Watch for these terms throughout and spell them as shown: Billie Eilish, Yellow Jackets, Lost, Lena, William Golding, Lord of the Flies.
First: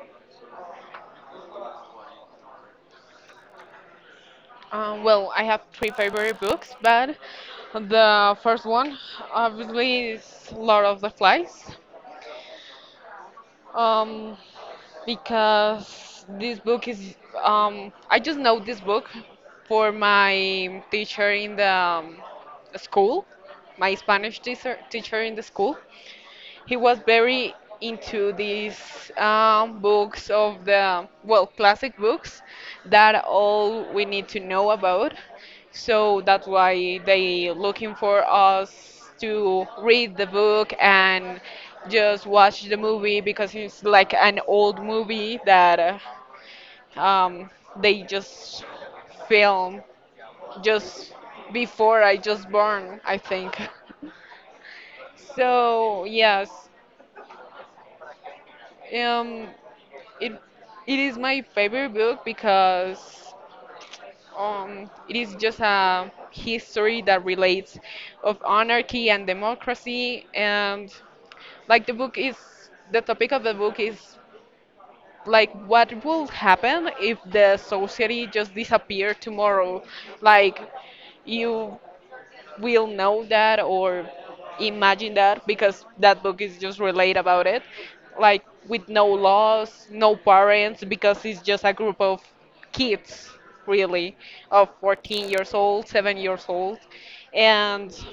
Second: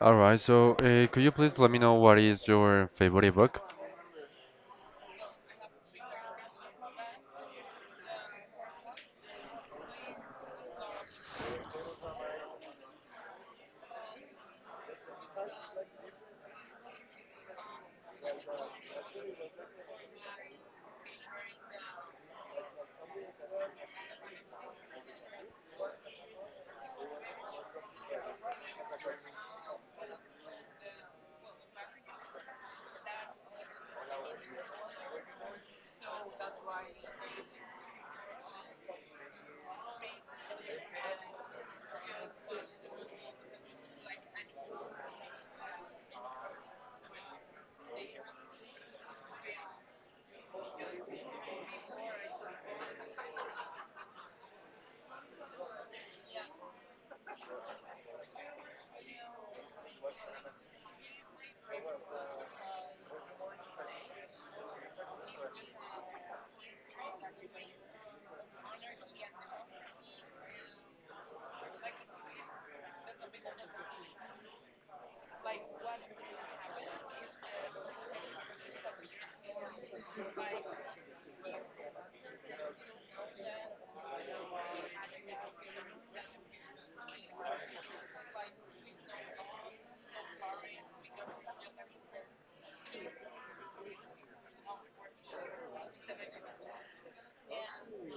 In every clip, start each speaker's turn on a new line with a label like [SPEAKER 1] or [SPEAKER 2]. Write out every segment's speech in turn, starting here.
[SPEAKER 1] All right, so could you please let me know what is your favorite book?
[SPEAKER 2] Well, I have three favorite books, but the first one obviously is Lord of the Flies, um, because this book is, I just know this book for my teacher in the school, my Spanish teacher in the school. He was very into these books of the, well, classic books that all we need to know about. So that's why they looking for us to read the book and just watch the movie because it's like an old movie that uh, um, they just film just before I just born, I think. So yes, um, It it is my favorite book because it is just a history that relates of anarchy and democracy, and like the book is, the topic of the book is like what will happen if the society just disappeared tomorrow, like you will know that or imagine that, because that book is just relate about it, like with no laws, no parents, because it's just a group of kids, really, of 14 years old, 7 years old, and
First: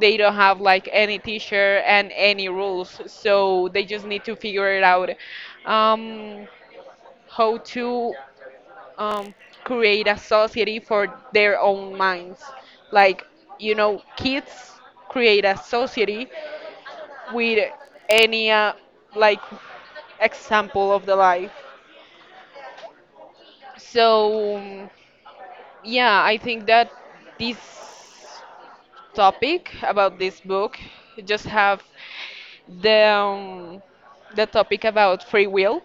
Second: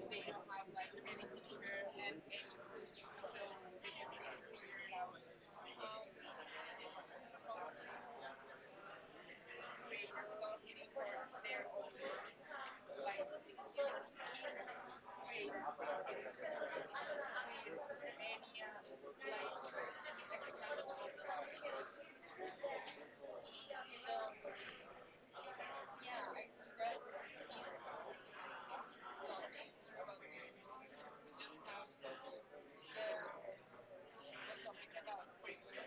[SPEAKER 2] they don't have like any teacher and any rules, so they just need to figure it out, um, how to um, create a society for their own minds. Like, you know, kids create a society with any, like, example of the life. So, yeah, I think that this topic about this book just have the, um, the topic about free will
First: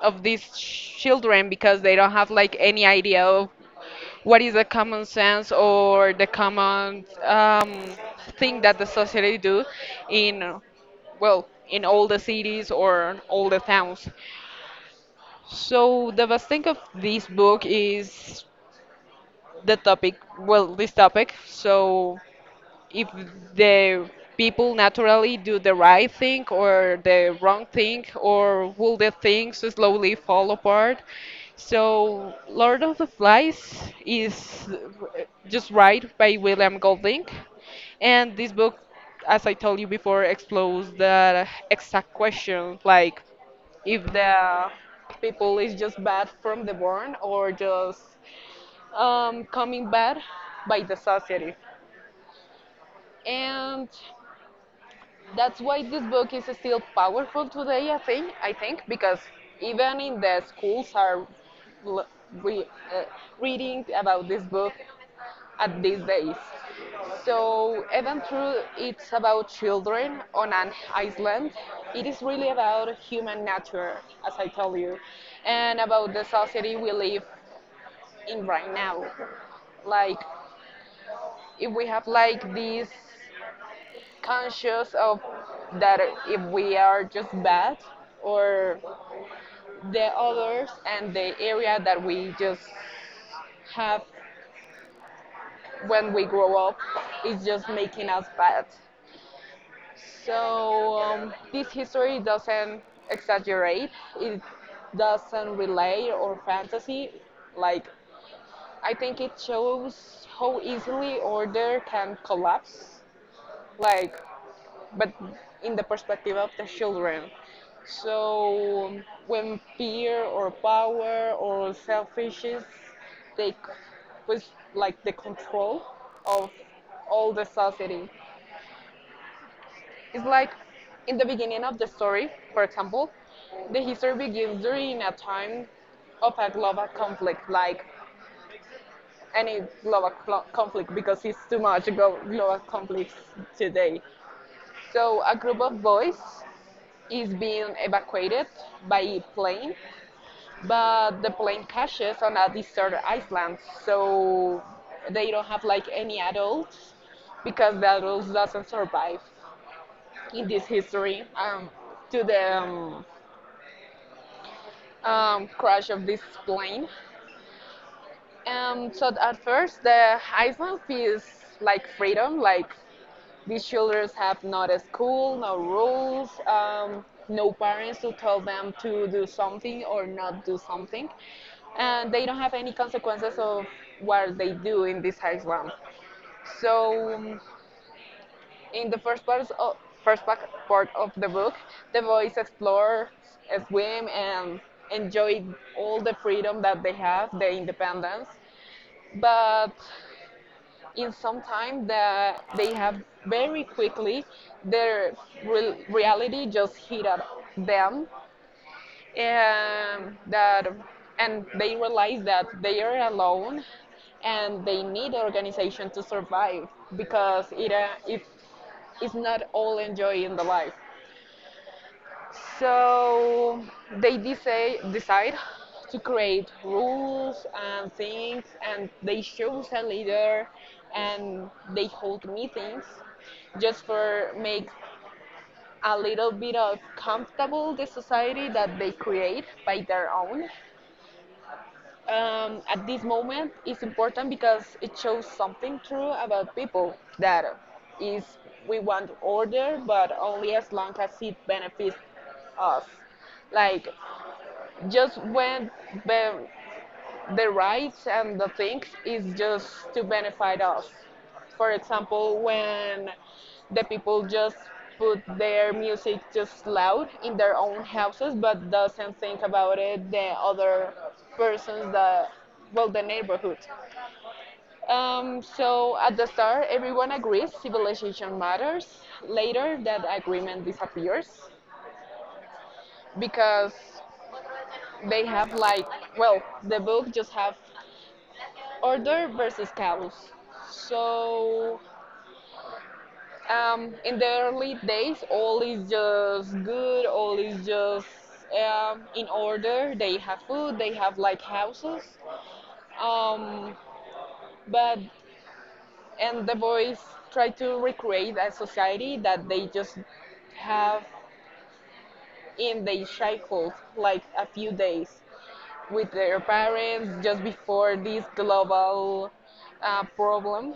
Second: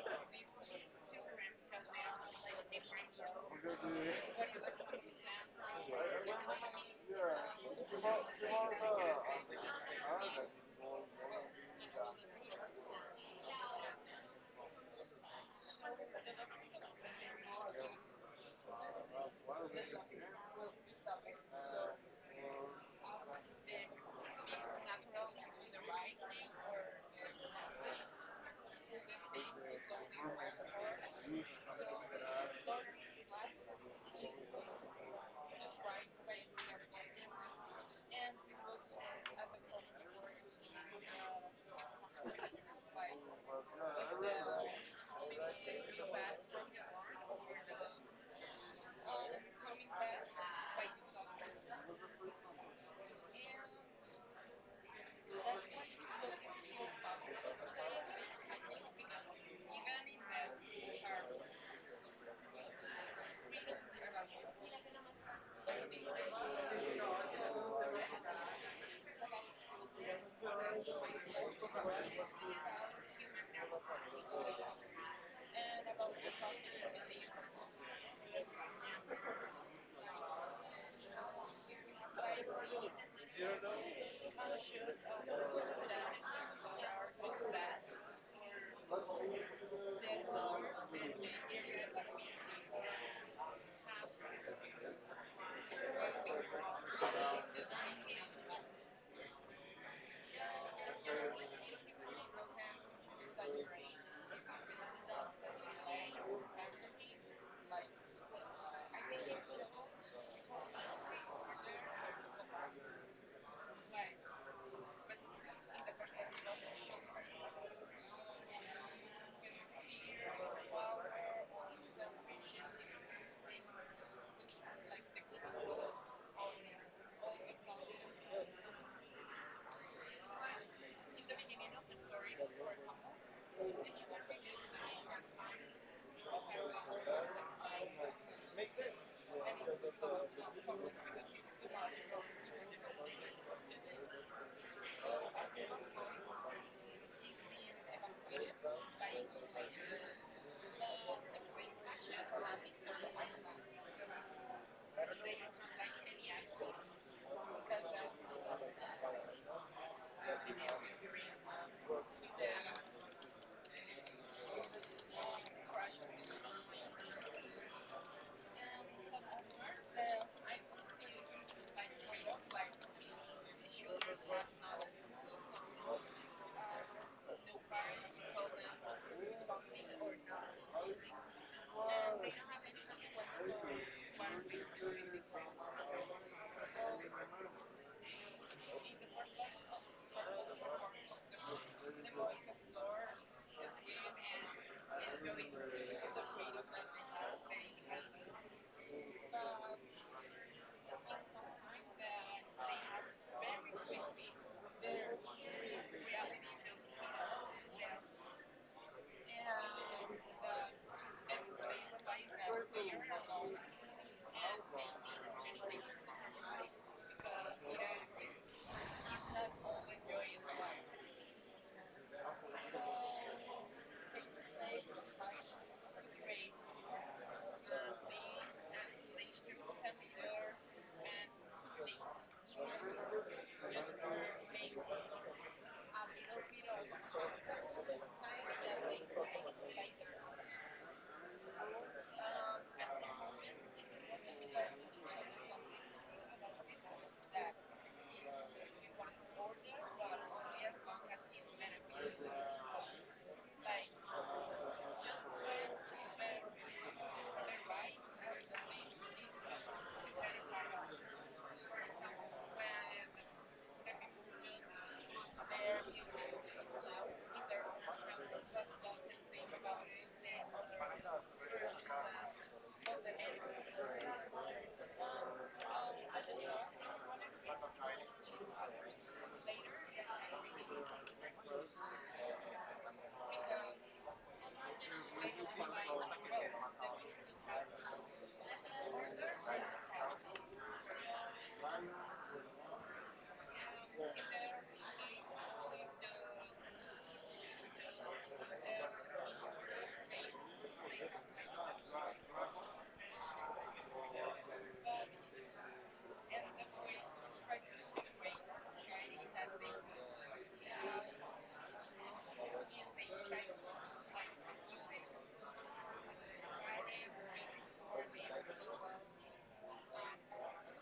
[SPEAKER 2] of these children because they don't have like any idea of what is the common sense or the common thing that the society do in, well, in all the cities or in all the towns. So the best thing of this book is the topic, well, this topic, so if the people naturally do the right thing or the wrong thing, or will the things slowly fall apart. So, Lord of the Flies is just right by William Golding, and this book, as I told you before, explores that exact question. Like if the people is just bad from the born or just coming bad by the society. And that's why this book is still powerful today, I think, because even in the schools are l- re, uh, reading about this book at these days. So even though it's about children on an island, it is really about human nature, as I told you, and about the society we live in right now. Like if we have like this conscious of that, if we are just bad or the others, and the area that we just have when we grow up is just making us bad. So, this history doesn't exaggerate, it doesn't relay or fantasy. Like, I think it shows how easily order can collapse. Like, but in the perspective of the children. So when fear or power or selfishness take was like the control of all the society. It's like in the beginning of the story, for example, the history begins during a time of a global conflict, like any global conflict, because it's too much global conflicts today. So a group of boys is being evacuated by plane, but the plane crashes on a desert island, so they don't have like any adults because the adults doesn't survive in this history to the crash of this plane. So at first the island feels like freedom, like these children have not a school, no rules, no parents to tell them to do something or not do something, and they don't have any consequences of what they do in this high slums. So, in the first part of, first part of the book, the boys explore, swim, and enjoy all the freedom that they have, the independence. But in some time that they have, very quickly, their reality just hit at them, and that, and they realize that they are alone and they need organization to survive, because it is not all enjoy in the life, so they decide to create rules and things, and they choose a leader, and they hold meetings just for make a little bit of comfortable the society that they create by their own. At this moment, it's important because it shows something true about people, that is, we want order, but only as long as it benefits us. Like just when the, the rights and the things is just to benefit us. For example, when the people just put their music just loud in their own houses, but doesn't think about it the other persons, the, well, the neighborhood. So at the start, everyone agrees civilization matters. Later, that agreement disappears because they have like, well, the book just have order versus chaos. So, in the early days, all is just good, all is just in order. They have food, they have like houses. Um, but and the boys try to recreate a society that they just have in their childhood, like a few days with their parents just before this global problem,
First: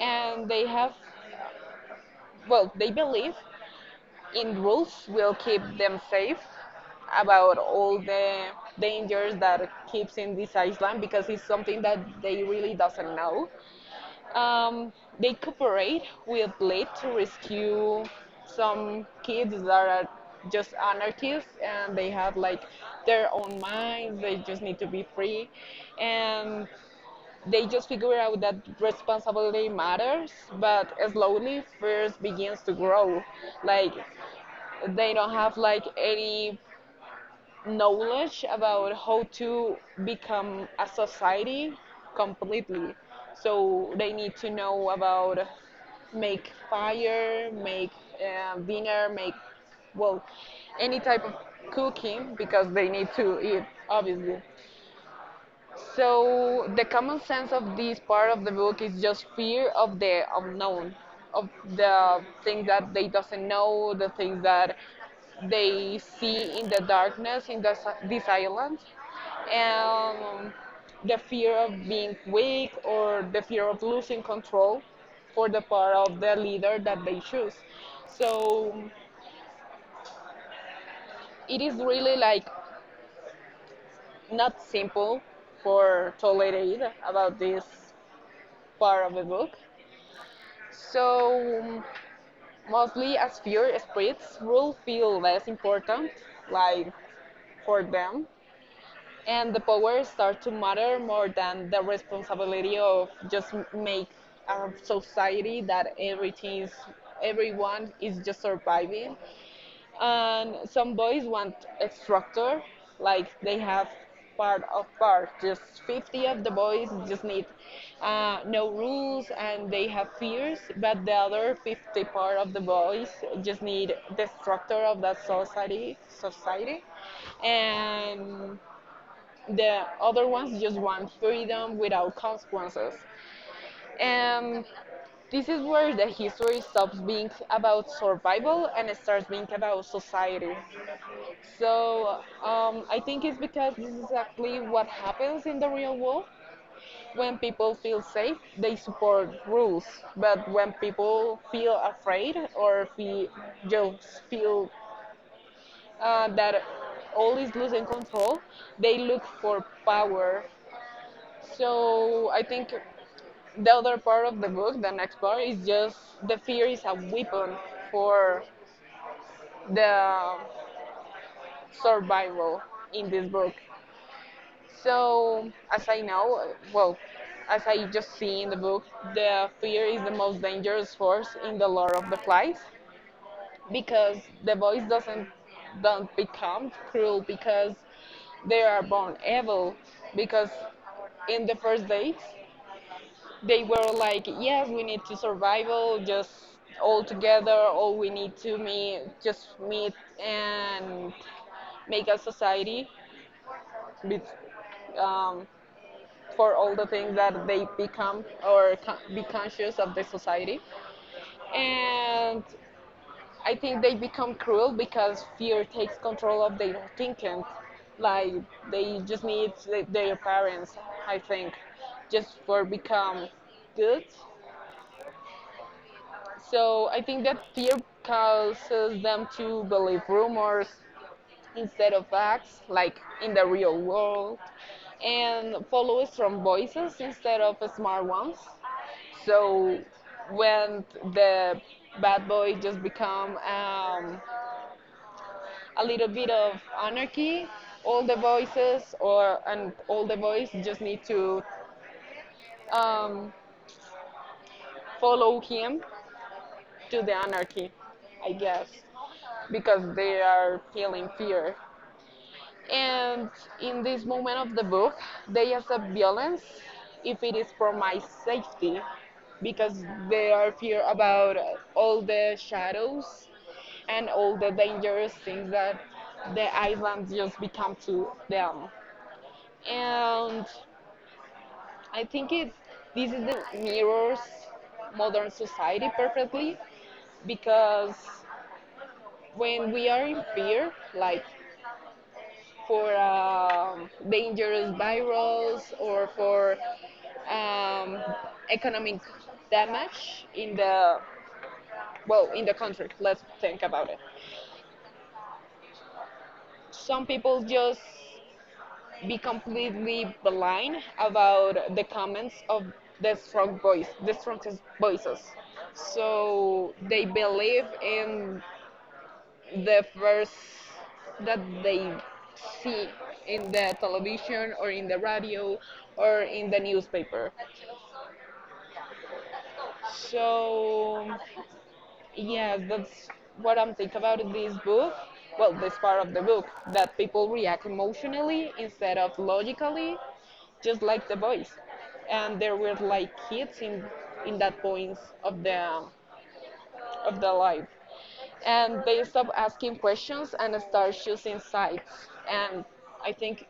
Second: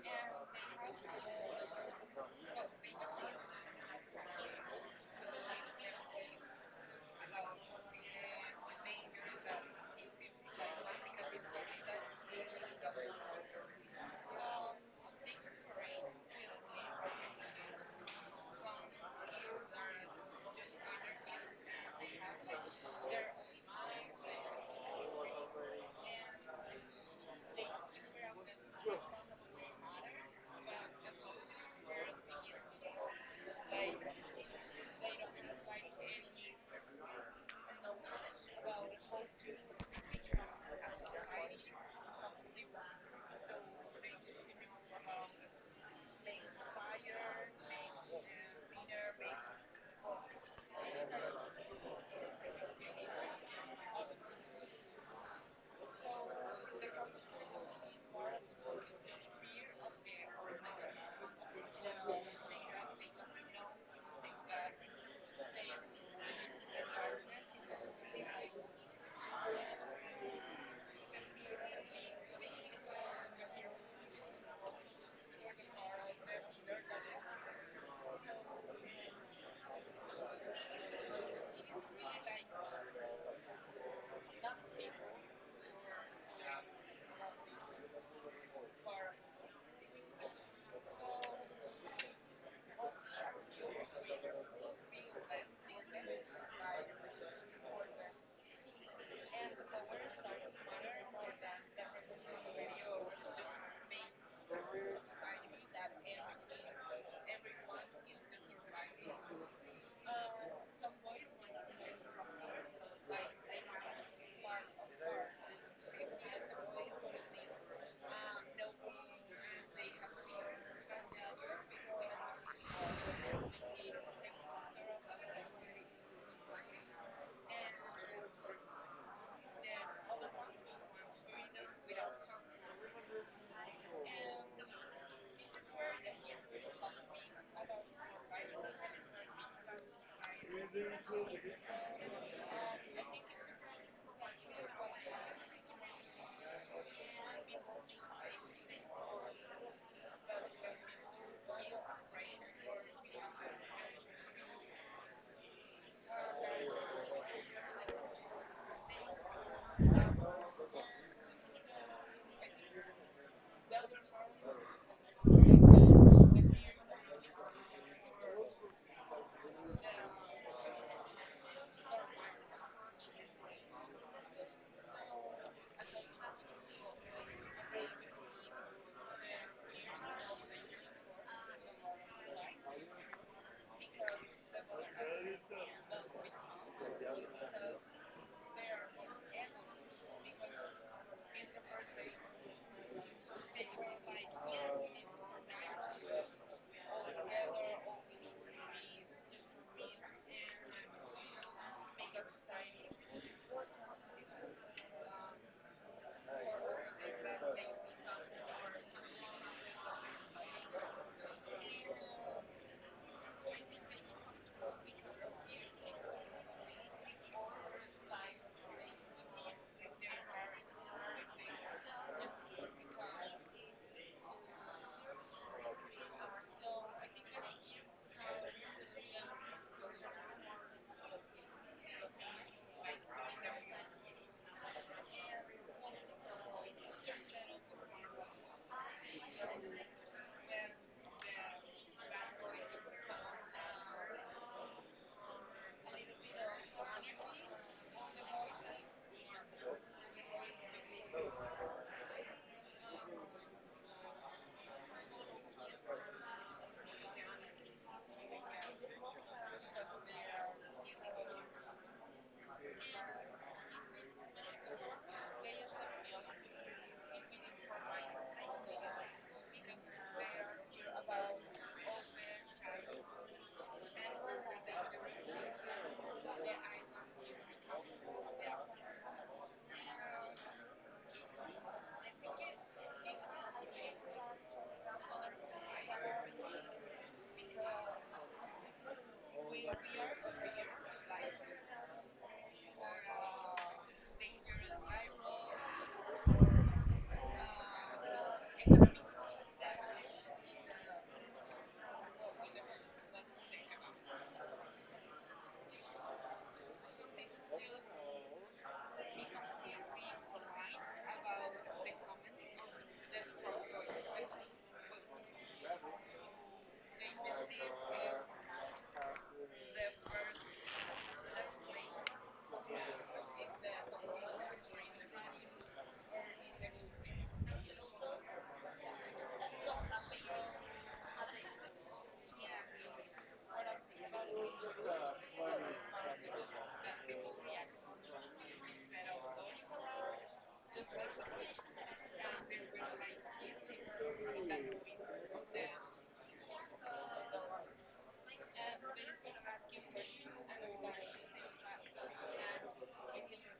[SPEAKER 2] and they have, well, they believe in rules will keep them safe about all the dangers that keeps in this island, because it's something that they really doesn't know. Um, they cooperate with Blade to rescue some kids that are just anarchists and they have like their own minds. They just need to be free, and they just figure out that responsibility matters, but slowly first begins to grow. Like they don't have like any knowledge about how to become a society completely, so they need to know about make fire, make dinner, make, well, any type of cooking, because they need to eat, obviously. So the common sense of this part of the book is just fear of the unknown, of the things that they doesn't know, the things that they see in the darkness in the, this island, and the fear of being weak or the fear of losing control for the part of the leader that they choose. So it is really like not simple for tolerate about this part of the book. So mostly as fear spreads, rules feel less important, like for them, and the power starts to matter more than the responsibility of just make a society that everything is, everyone is just surviving. And some boys want a structure, like they have part of part. Just 50 of the boys just need no rules and they have fears, but the other 50 part of the boys just need the structure of that society, and the other ones just want freedom without consequences. And this is where the history stops being about survival and starts being about society. So, I think it's because this is exactly what happens in the real world. When people feel safe, they support rules. But when people feel afraid or feel, just feel, that all is losing control, they look for power. So I think the other part of the book, the next part, is just the fear is a weapon for the survival in this book. So, as I know, well, as I just see in the book, the fear is the most dangerous force in the Lord of the Flies, because the boys doesn't don't become cruel because they are born evil, because in the first days they were like, yes, we need to survival just all together, or we need to meet, just meet, and make a society with, um, for all the things that they become or be conscious of the society. And I think they become cruel because fear takes control of their thinking. Like they just need their parents, I think, just for become good. So I think that fear causes them to believe rumors instead of facts, like in the real world, and follow strong voices instead of smart ones. So when the bad boy just become a little bit of anarchy, all the voices or and all the voice just need to um, follow him to the anarchy, I guess, because they are feeling fear. And in this moment of the book, they accept violence if it is for my safety, because they are fear about all the shadows and all the dangerous things that the island just become to them. And I think it, this is the mirrors modern society perfectly, because when we are in fear, like for dangerous virus or for um, economic damage in the, well, in the country. Let's think about it. Some people just be completely blind about the comments of the strong voice, the strongest voices. So they believe in the first that they see in the television or in the radio or in the newspaper. So, yeah, that's what I'm thinking about this book. Well, this part of the book that people react emotionally instead of logically, just like the boys. And there were like kids in that points of the life, and they stop asking questions and start choosing sides. And I think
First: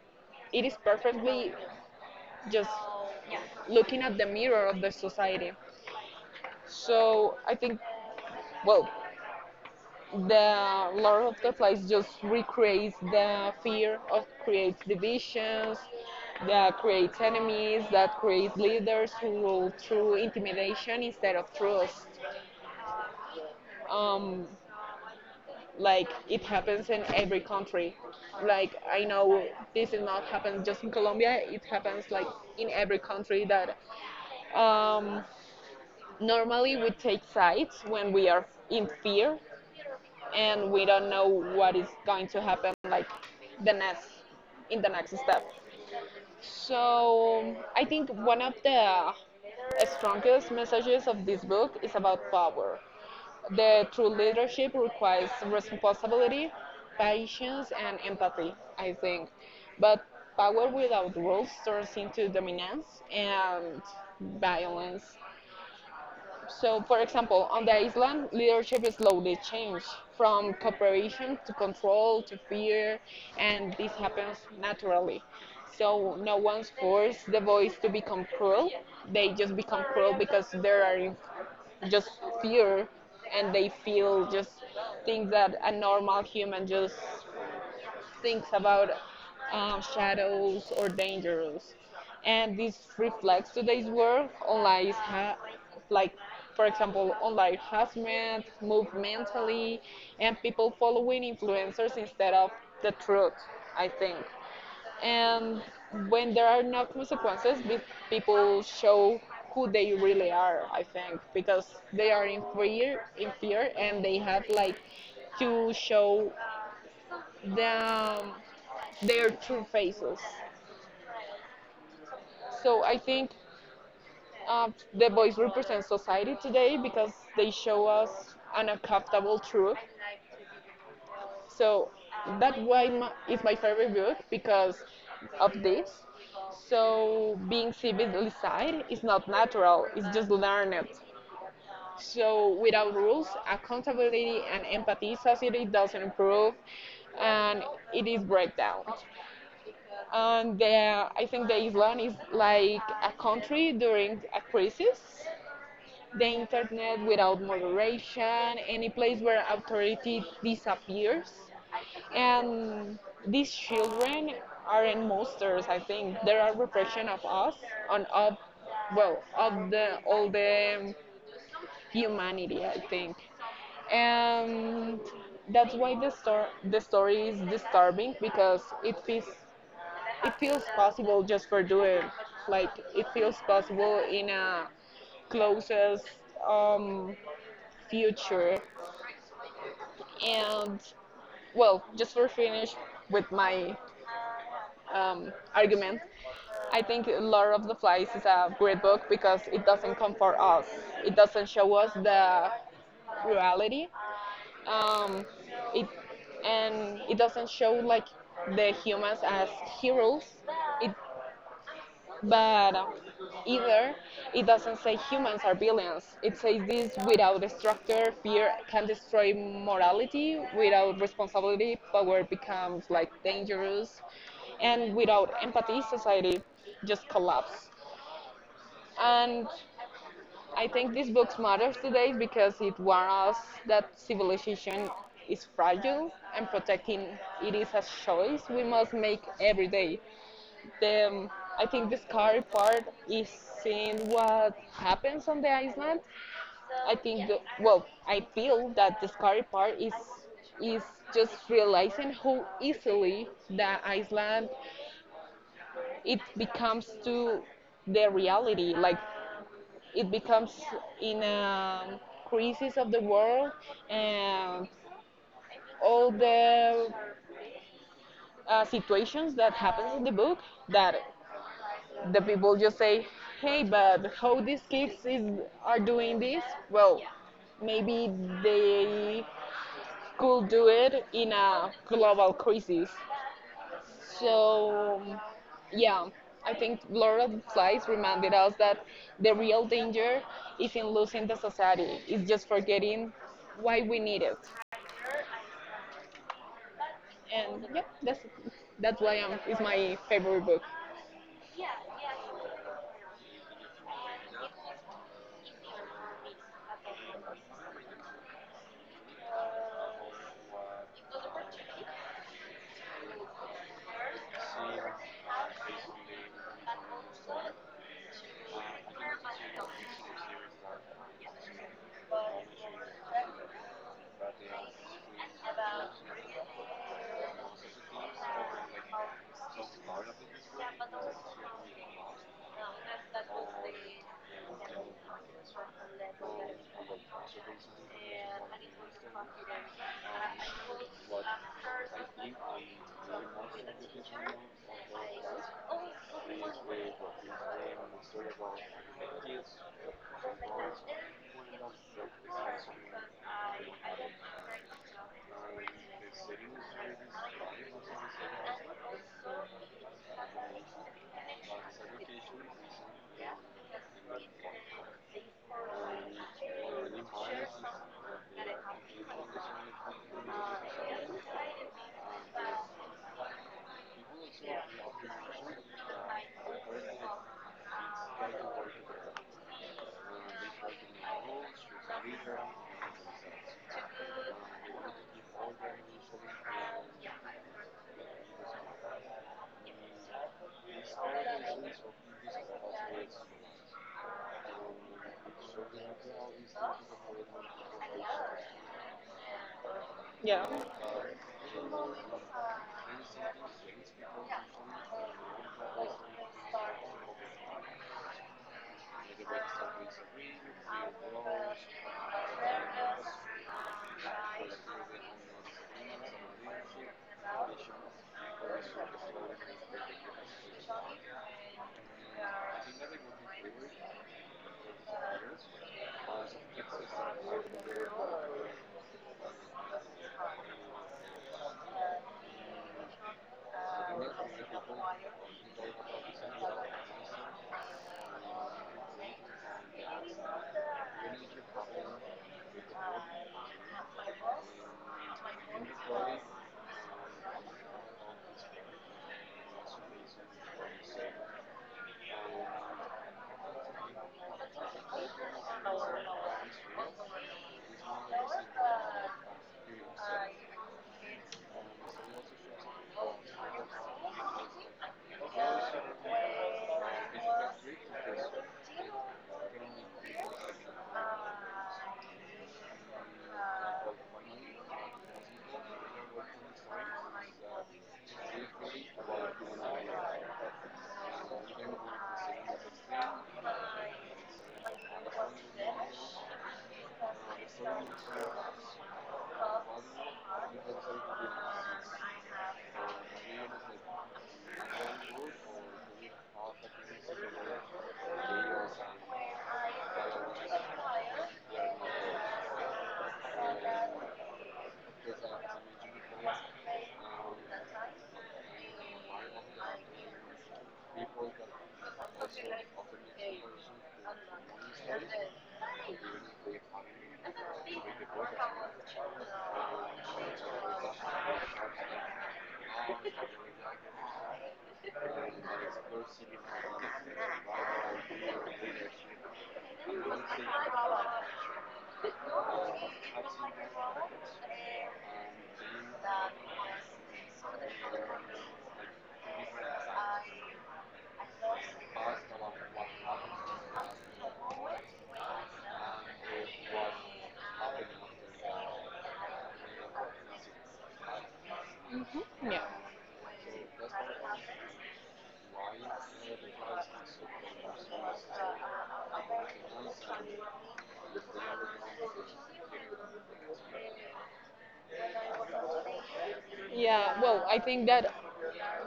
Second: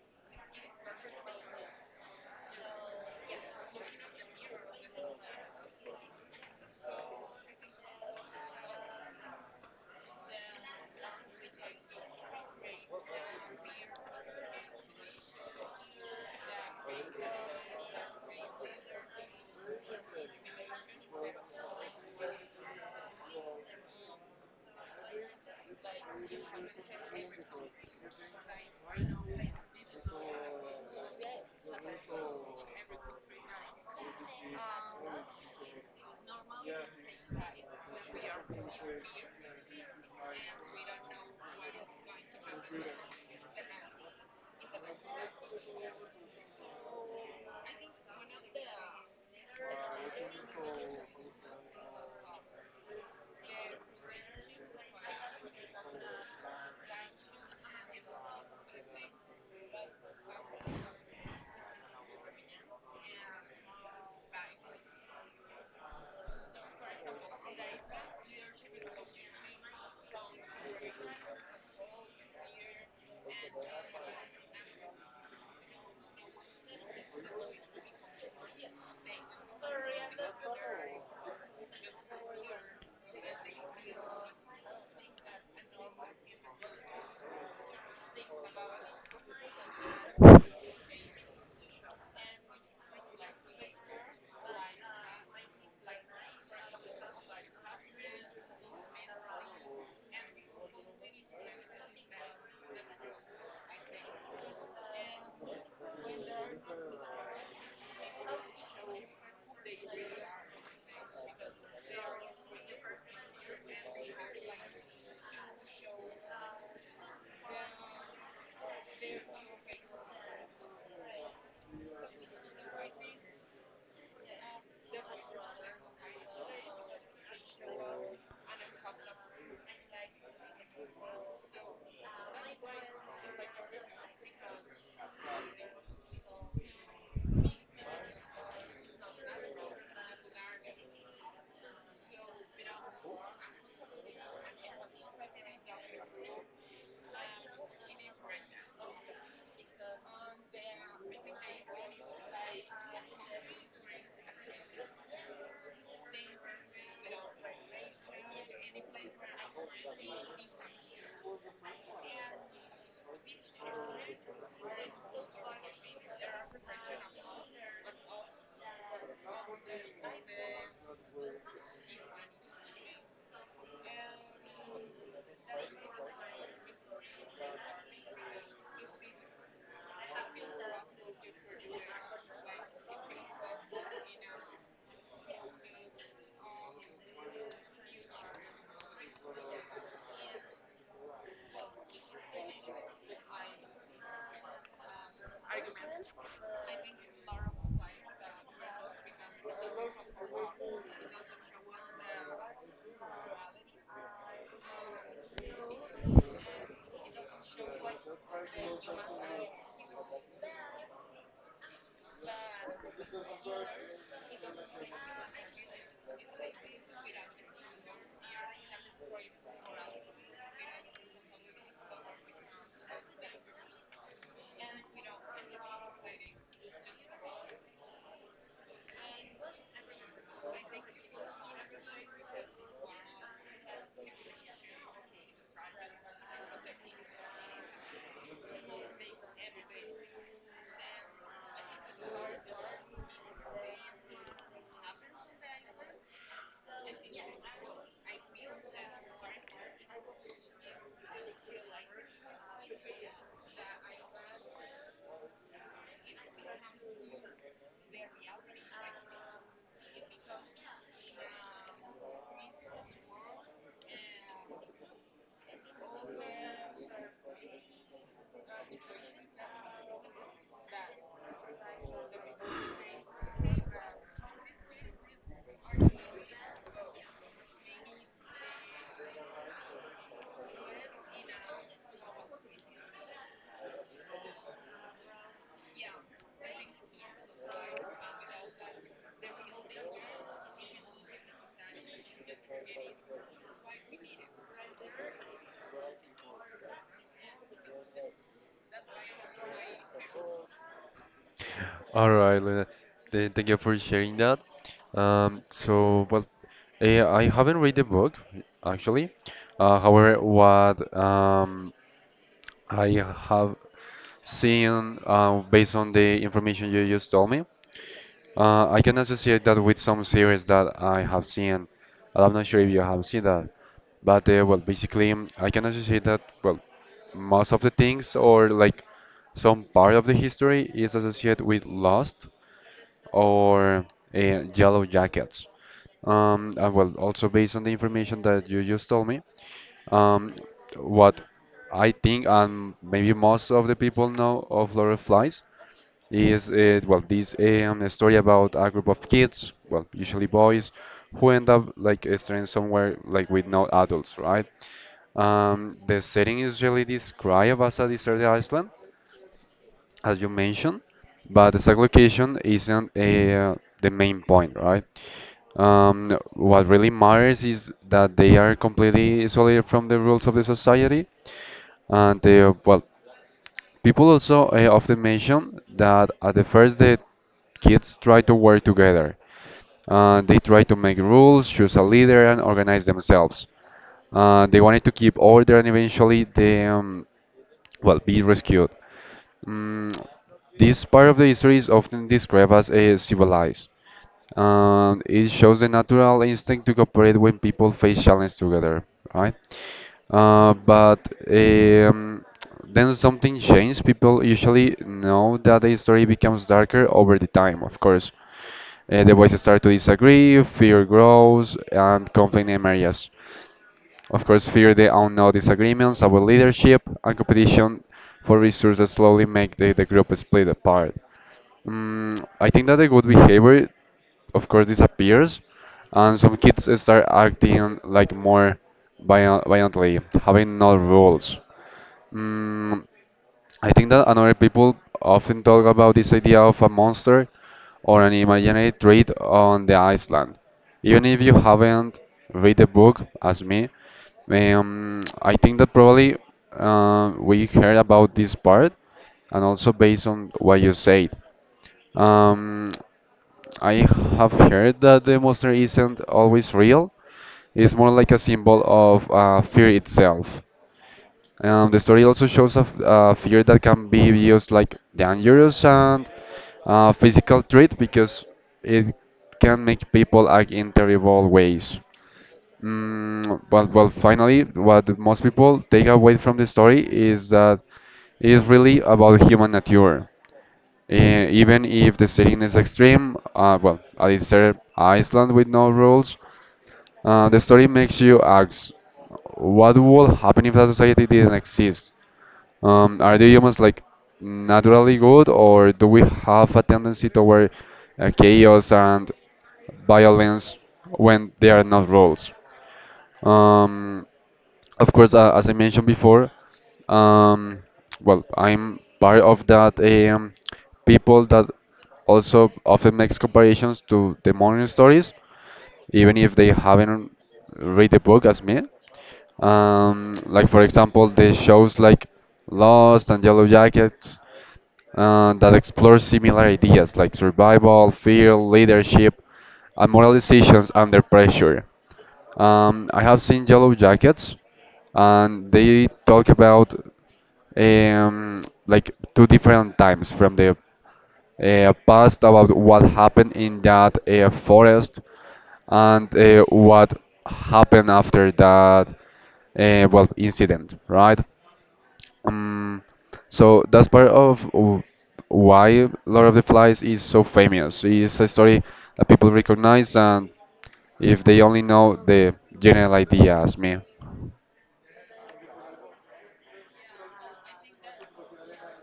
[SPEAKER 2] it is perfectly just looking at the mirror of the society. So I think, well, the Lord of the Flies just recreates the fear of creates divisions, that creates enemies, that creates leaders who rule through intimidation instead of trust. Um, like it happens in every country, like I know this is not happen just in Colombia, it happens like in every country that, um, normally we take sides when we are in fear and we don't know what is going to happen, like the next in the next step. So I think one of the strongest messages of this book is about power. The true leadership requires responsibility, patience, and empathy, I think. But power without rules turns into dominance and violence. So, for example, on the island, leadership slowly changed from cooperation to control to fear, and this happens naturally. So, no one's forced the boys to become cruel. They just become cruel because they are just fear, and they feel just things that a normal human just thinks about, shadows or dangers, and this reflects today's world on lies like, for example, online harassment move mentally and people following influencers instead of the truth, I think. And when there are no consequences, people show who they really are, I think, because they are in fear and they have like to show the um, their true faces. So I think, uh, the boys represent society today because they show us an uncomfortable truth. So it's my favorite book because of this. So being civilized is not natural; it's just learned. So without rules, accountability and empathy, society doesn't improve, and it is breakdown. I think the Island is like a country during a crisis. The internet without moderation, any place where authority disappears, and these children aren't monsters. I think they are repression of us and of, well, of the all the humanity, I think. And that's why the story is disturbing because it feels possible just for doing. Like it feels possible in a closest, um, future. And, well, just for finish with my argument, I think Lord of the Flies is a great book because it doesn't comfort us. It doesn't show us the reality. Um, it and it doesn't show like the humans as heroes. It but either it doesn't say humans are villains. It says this without structure, fear can destroy morality, without responsibility, power becomes like dangerous, and without empathy, society just collapses. And I think these books matters today because it warns us that civilization is fragile and protecting it is a choice we must make every day. The I think the scary part is seeing what happens on the island. I think well, I feel that the scary part is just realizing how easily the island it becomes to the reality. Like it becomes in a crisis of the world, and all the situations that happens in the book, that the people just say, "Hey, but how these kids is are doing this?" Well, maybe they could do it in a global crisis. So, yeah, I think Laura's slides reminded us that the real danger is in losing the society. It's just forgetting why we need it. And yeah, that's why it's my favorite book.
[SPEAKER 1] All right, Lena, thank you for sharing that. Um, so, well, I haven't read the book actually. However, what I have seen based on the information you just told me, I can associate that with some series that I have seen. And I'm not sure if you have seen that. But I can also say that, well, most of the things, or like some part of the history, is associated with Lost or uh, Yellow Jackets. And well, also based on the information that you just told me, um, what I think, and maybe most of the people know of Lord of Flies, is well this story about a group of kids, well usually boys, who end up like stranded somewhere like with no adults, right? The setting is really described as a deserted island, as you mentioned, but the exact location isn't the main point, right? What really matters is that they are completely isolated from the rules of the society, and well, people also often mention that at the first, the kids try to work together. They try to make rules, choose a leader, and organize themselves. They wanted to keep order, and eventually the well, be rescued. Mm, this part of the history is often described as a civilized. It shows the natural instinct to cooperate when people face challenge together, right?
[SPEAKER 2] Yeah.
[SPEAKER 1] But um, then something changed. People usually know that the story becomes darker over the time, of course. The voices start to disagree, fear grows, and conflict emerges. Of course, fear the unknown, disagreements about leadership, and competition for resources slowly make the group split apart. Mm, I think that the good behavior, of course, disappears, and some kids start acting like more violently, having no rules. Mm, I think that another people often talk about this idea of a monster or an imaginary threat on the island. Even if you haven't read the book as me, I think that probably we heard about this part, and also based on what you said. Um, I have heard that the monster isn't always real. It's more like a symbol of fear itself. The story also shows a, a fear that can be used like dangerous and physical threat, because it can make people act in terrible ways. Mm, but well, finally, what most people take away from the story is that it is really about human nature. Eh, even if the setting is extreme, well, I desert Iceland with no rules, the story makes you ask, what would happen if that society didn't exist? Are the humans like naturally good, or do we have a tendency toward chaos and violence when there are not roles? Um, of course, as I mentioned before, um, well, I'm part of that people that also often makes comparisons to the morning stories, even if they haven't read the book as me. Like for example, the shows like Lost and Yellow Jackets that explores similar ideas like survival, fear, leadership, and moral decisions under pressure. I have seen Yellow Jackets, and they talk about like two different times from the past, about what happened in that forest, and what happened after that well incident, right?
[SPEAKER 2] Mhm. Yeah.
[SPEAKER 1] Um, so that's part of why Lord of the Flies is so famous. It's a story that people recognize, and if they only know the general idea as me.
[SPEAKER 2] Yeah. Well, I think that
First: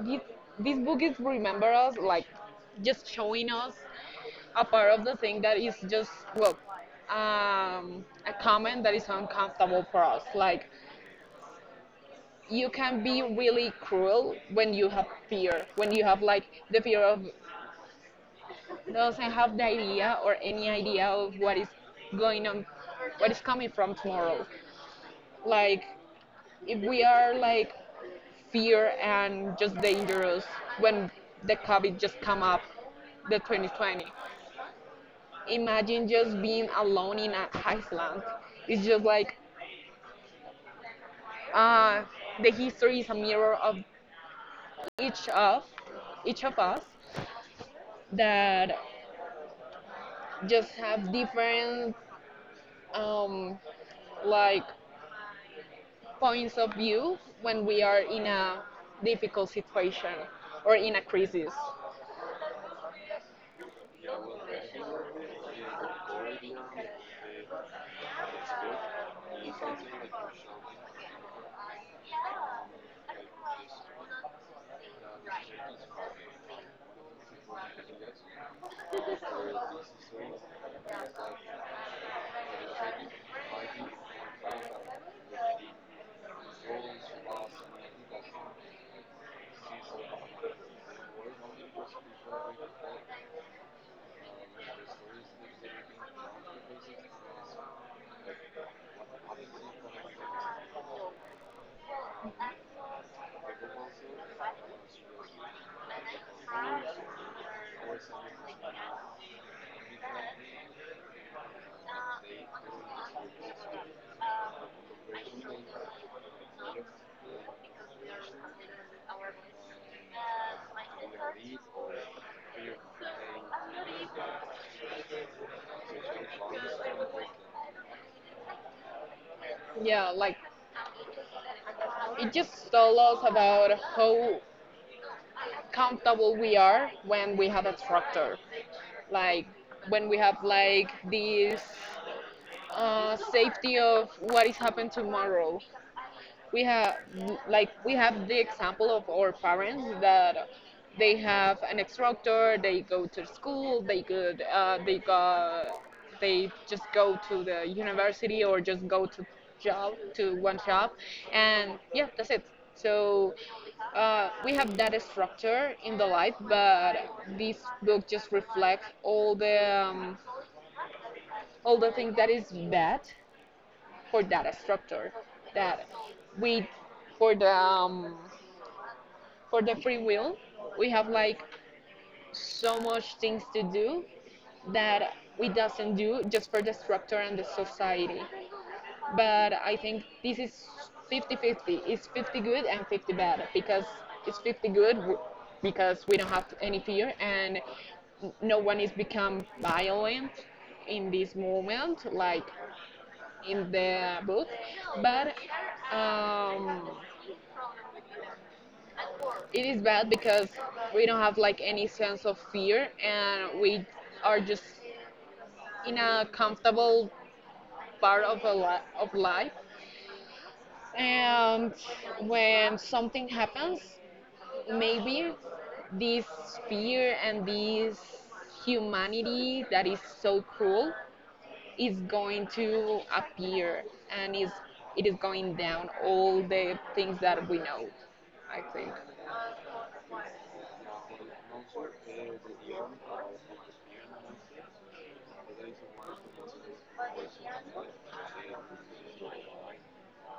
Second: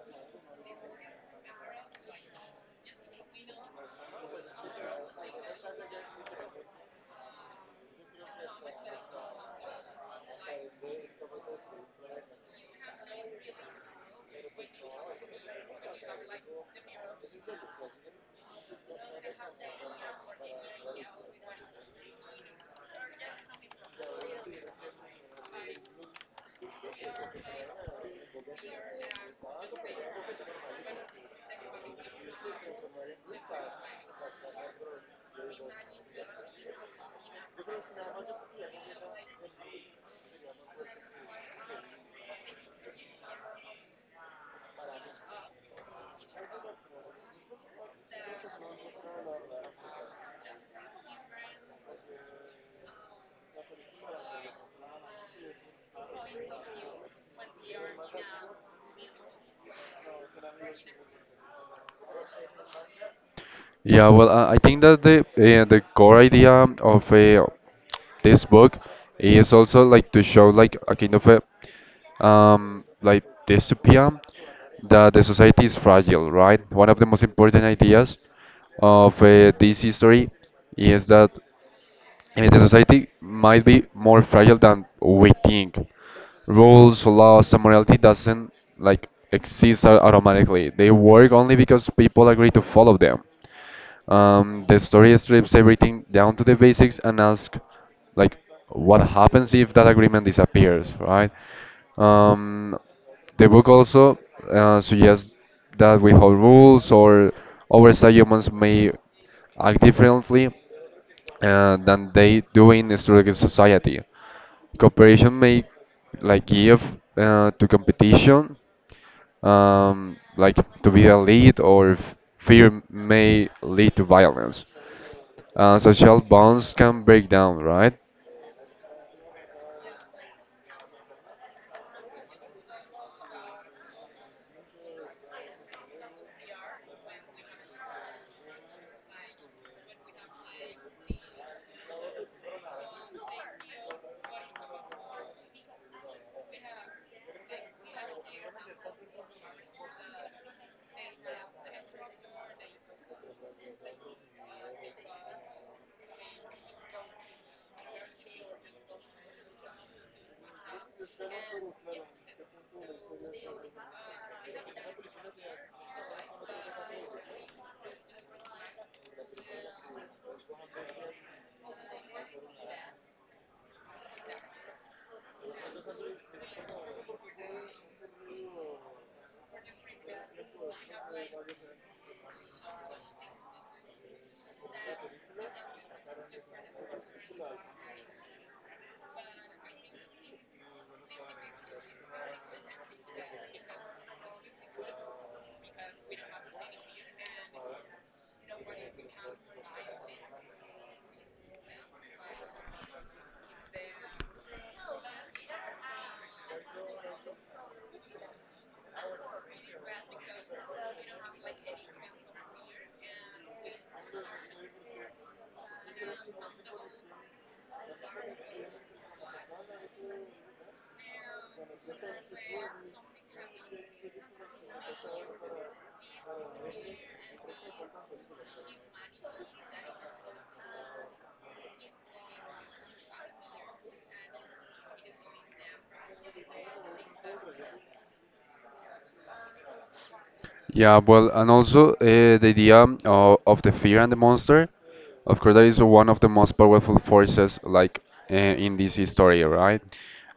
[SPEAKER 2] this, this book is remember us like just showing us a part of the thing that is just, well, a comment that is uncomfortable for us, like you can be really cruel when you have fear, when you have like the fear of doesn't have the idea or any idea of what is going on, what is coming from tomorrow. Like, if we are like fear and just dangerous when the COVID just come up, the 2020. Imagine just being alone in an Iceland. It's just like, uh, the history is a mirror of each of each of us that just have different, um, like points of view when we are in a difficult situation or in a crisis.
[SPEAKER 1] Yeah, well, I think that the core idea of this book is also like to show like a kind of a like dystopia, that the society is fragile, right? One of the most important ideas of this history is that. And the society might be more fragile than we think. Rules, laws, and morality doesn't like exist automatically. They work only because people agree to follow them. The story strips everything down to the basics and asks, like, what happens if that agreement disappears, right? Um, the book also suggests that without rules or oversight, humans may act differently than they do in historical society. Cooperation may like give to competition, like to be a lead, or fear may lead to violence. Social bonds can break down, right?
[SPEAKER 2] Yeah, like it just told us about how comfortable we are when we have a structure, like when we have like this, safety of what is happening tomorrow. We have like we have the example of our parents that they have an instructor, they go to school, they could, they go, they just go to the university or just go to job, to one job, and yeah, that's it. So, we have that structure in the life, but this book just reflects all the, um, all the things that is bad for data structure, that we for the, for the free will, we have like so much things to do that we doesn't do just for the structure and the society. But I think this is 50-50. It's 50 good and 50 bad, because it's 50 good because we don't have any fear and no one is become violent in this moment, like in the booth. But, um, it is bad because we don't have like any sense of fear and we are just in a comfortable part of of life. And when something happens, maybe this fear and this humanity that is so cruel is going to appear and is it is going down all the things that we know, I think.
[SPEAKER 1] Yeah, well, and also the idea of the fear and the monster, of course, that is one of the most powerful forces, like in this story, right?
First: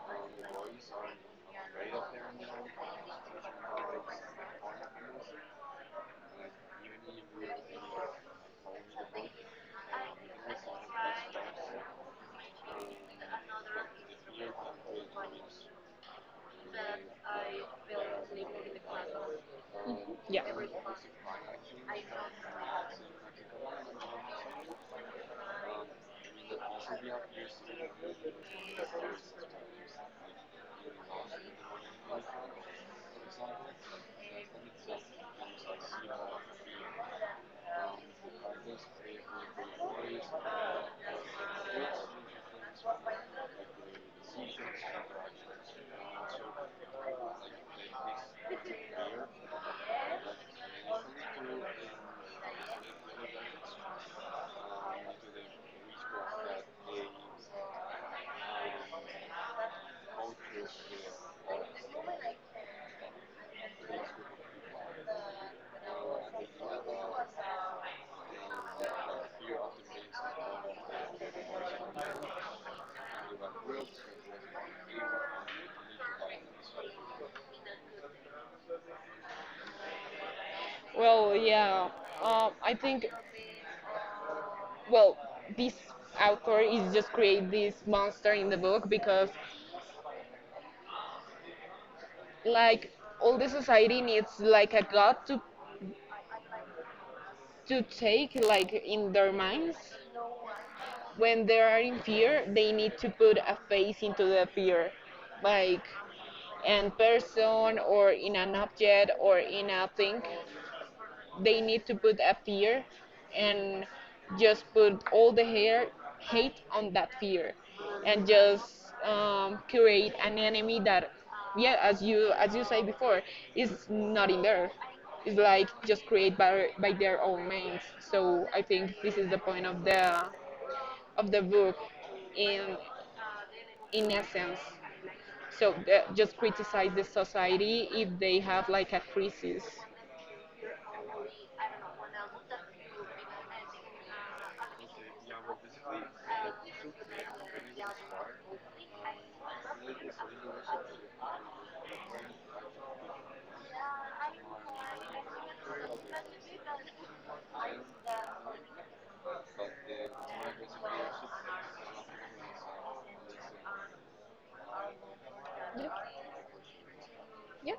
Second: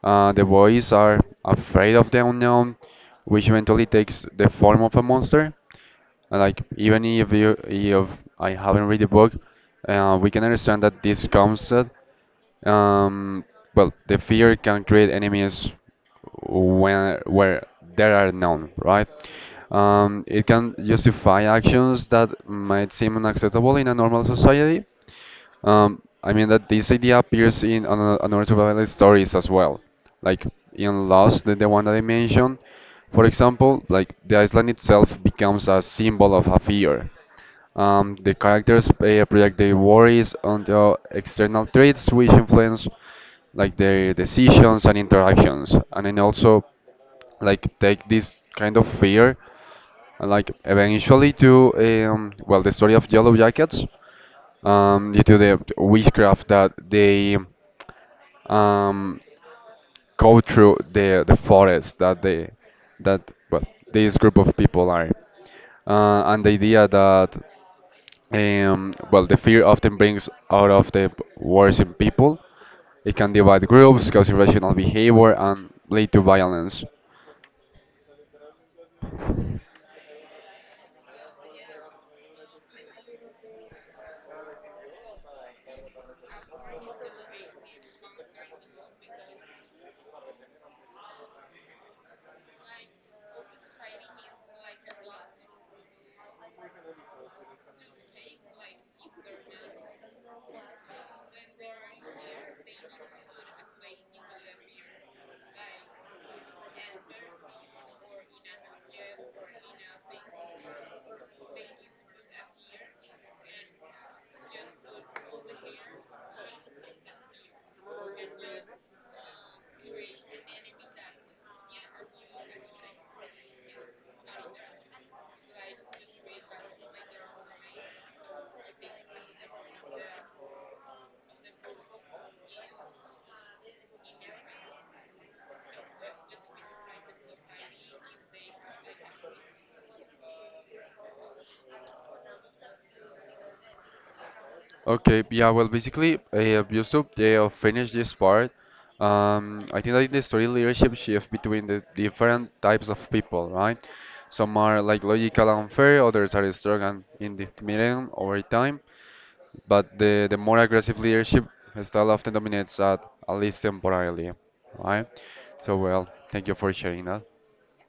[SPEAKER 1] The boys are afraid of the unknown, which eventually takes the form of a monster. And, like even if you, if I haven't read the book, we can understand that this concept. Um, well, the fear can create enemies when where there are none, right?
[SPEAKER 2] Yeah.
[SPEAKER 1] It can justify actions that might seem unacceptable in a normal society, I mean that this idea appears in another survival stories as well, like in Lost, the one that I mentioned. For example, like the island itself becomes a symbol of a fear. The characters project their worries onto external traits which influence like their decisions and interactions, and then also like take this kind of fear and like eventually to well the story of Yellow Jackets, due to the witchcraft that they um, go through the forest that they that well this group of people are, and the idea that well the fear often brings out of the wars in people. It can divide groups, cause irrational behavior, and lead to violence.
[SPEAKER 2] Well, yeah, I think, well, this author is just create this monster in the book because, like, all the society needs like a god to take like in their minds. When they are in fear, they need to put a face into the fear, like in person or in an object or in a thing. They need to put a fear and just put all the hair, hate on that fear and just create an enemy that, yeah, as you say before, is not in there. It's like just create by their own minds. So I think this is the point of the book in in essence. So, just criticize the society if they have like a crisis.
[SPEAKER 1] Okay, yeah, well, basically, just to finish this part, I think that in the story leadership shift between the different types of people, right? Some are like logical and fair, others are strong and independent over time, but the more aggressive leadership style often dominates that, at least temporarily, right? So,
[SPEAKER 2] Yeah.
[SPEAKER 1] well, thank you for sharing that.
[SPEAKER 2] Yeah.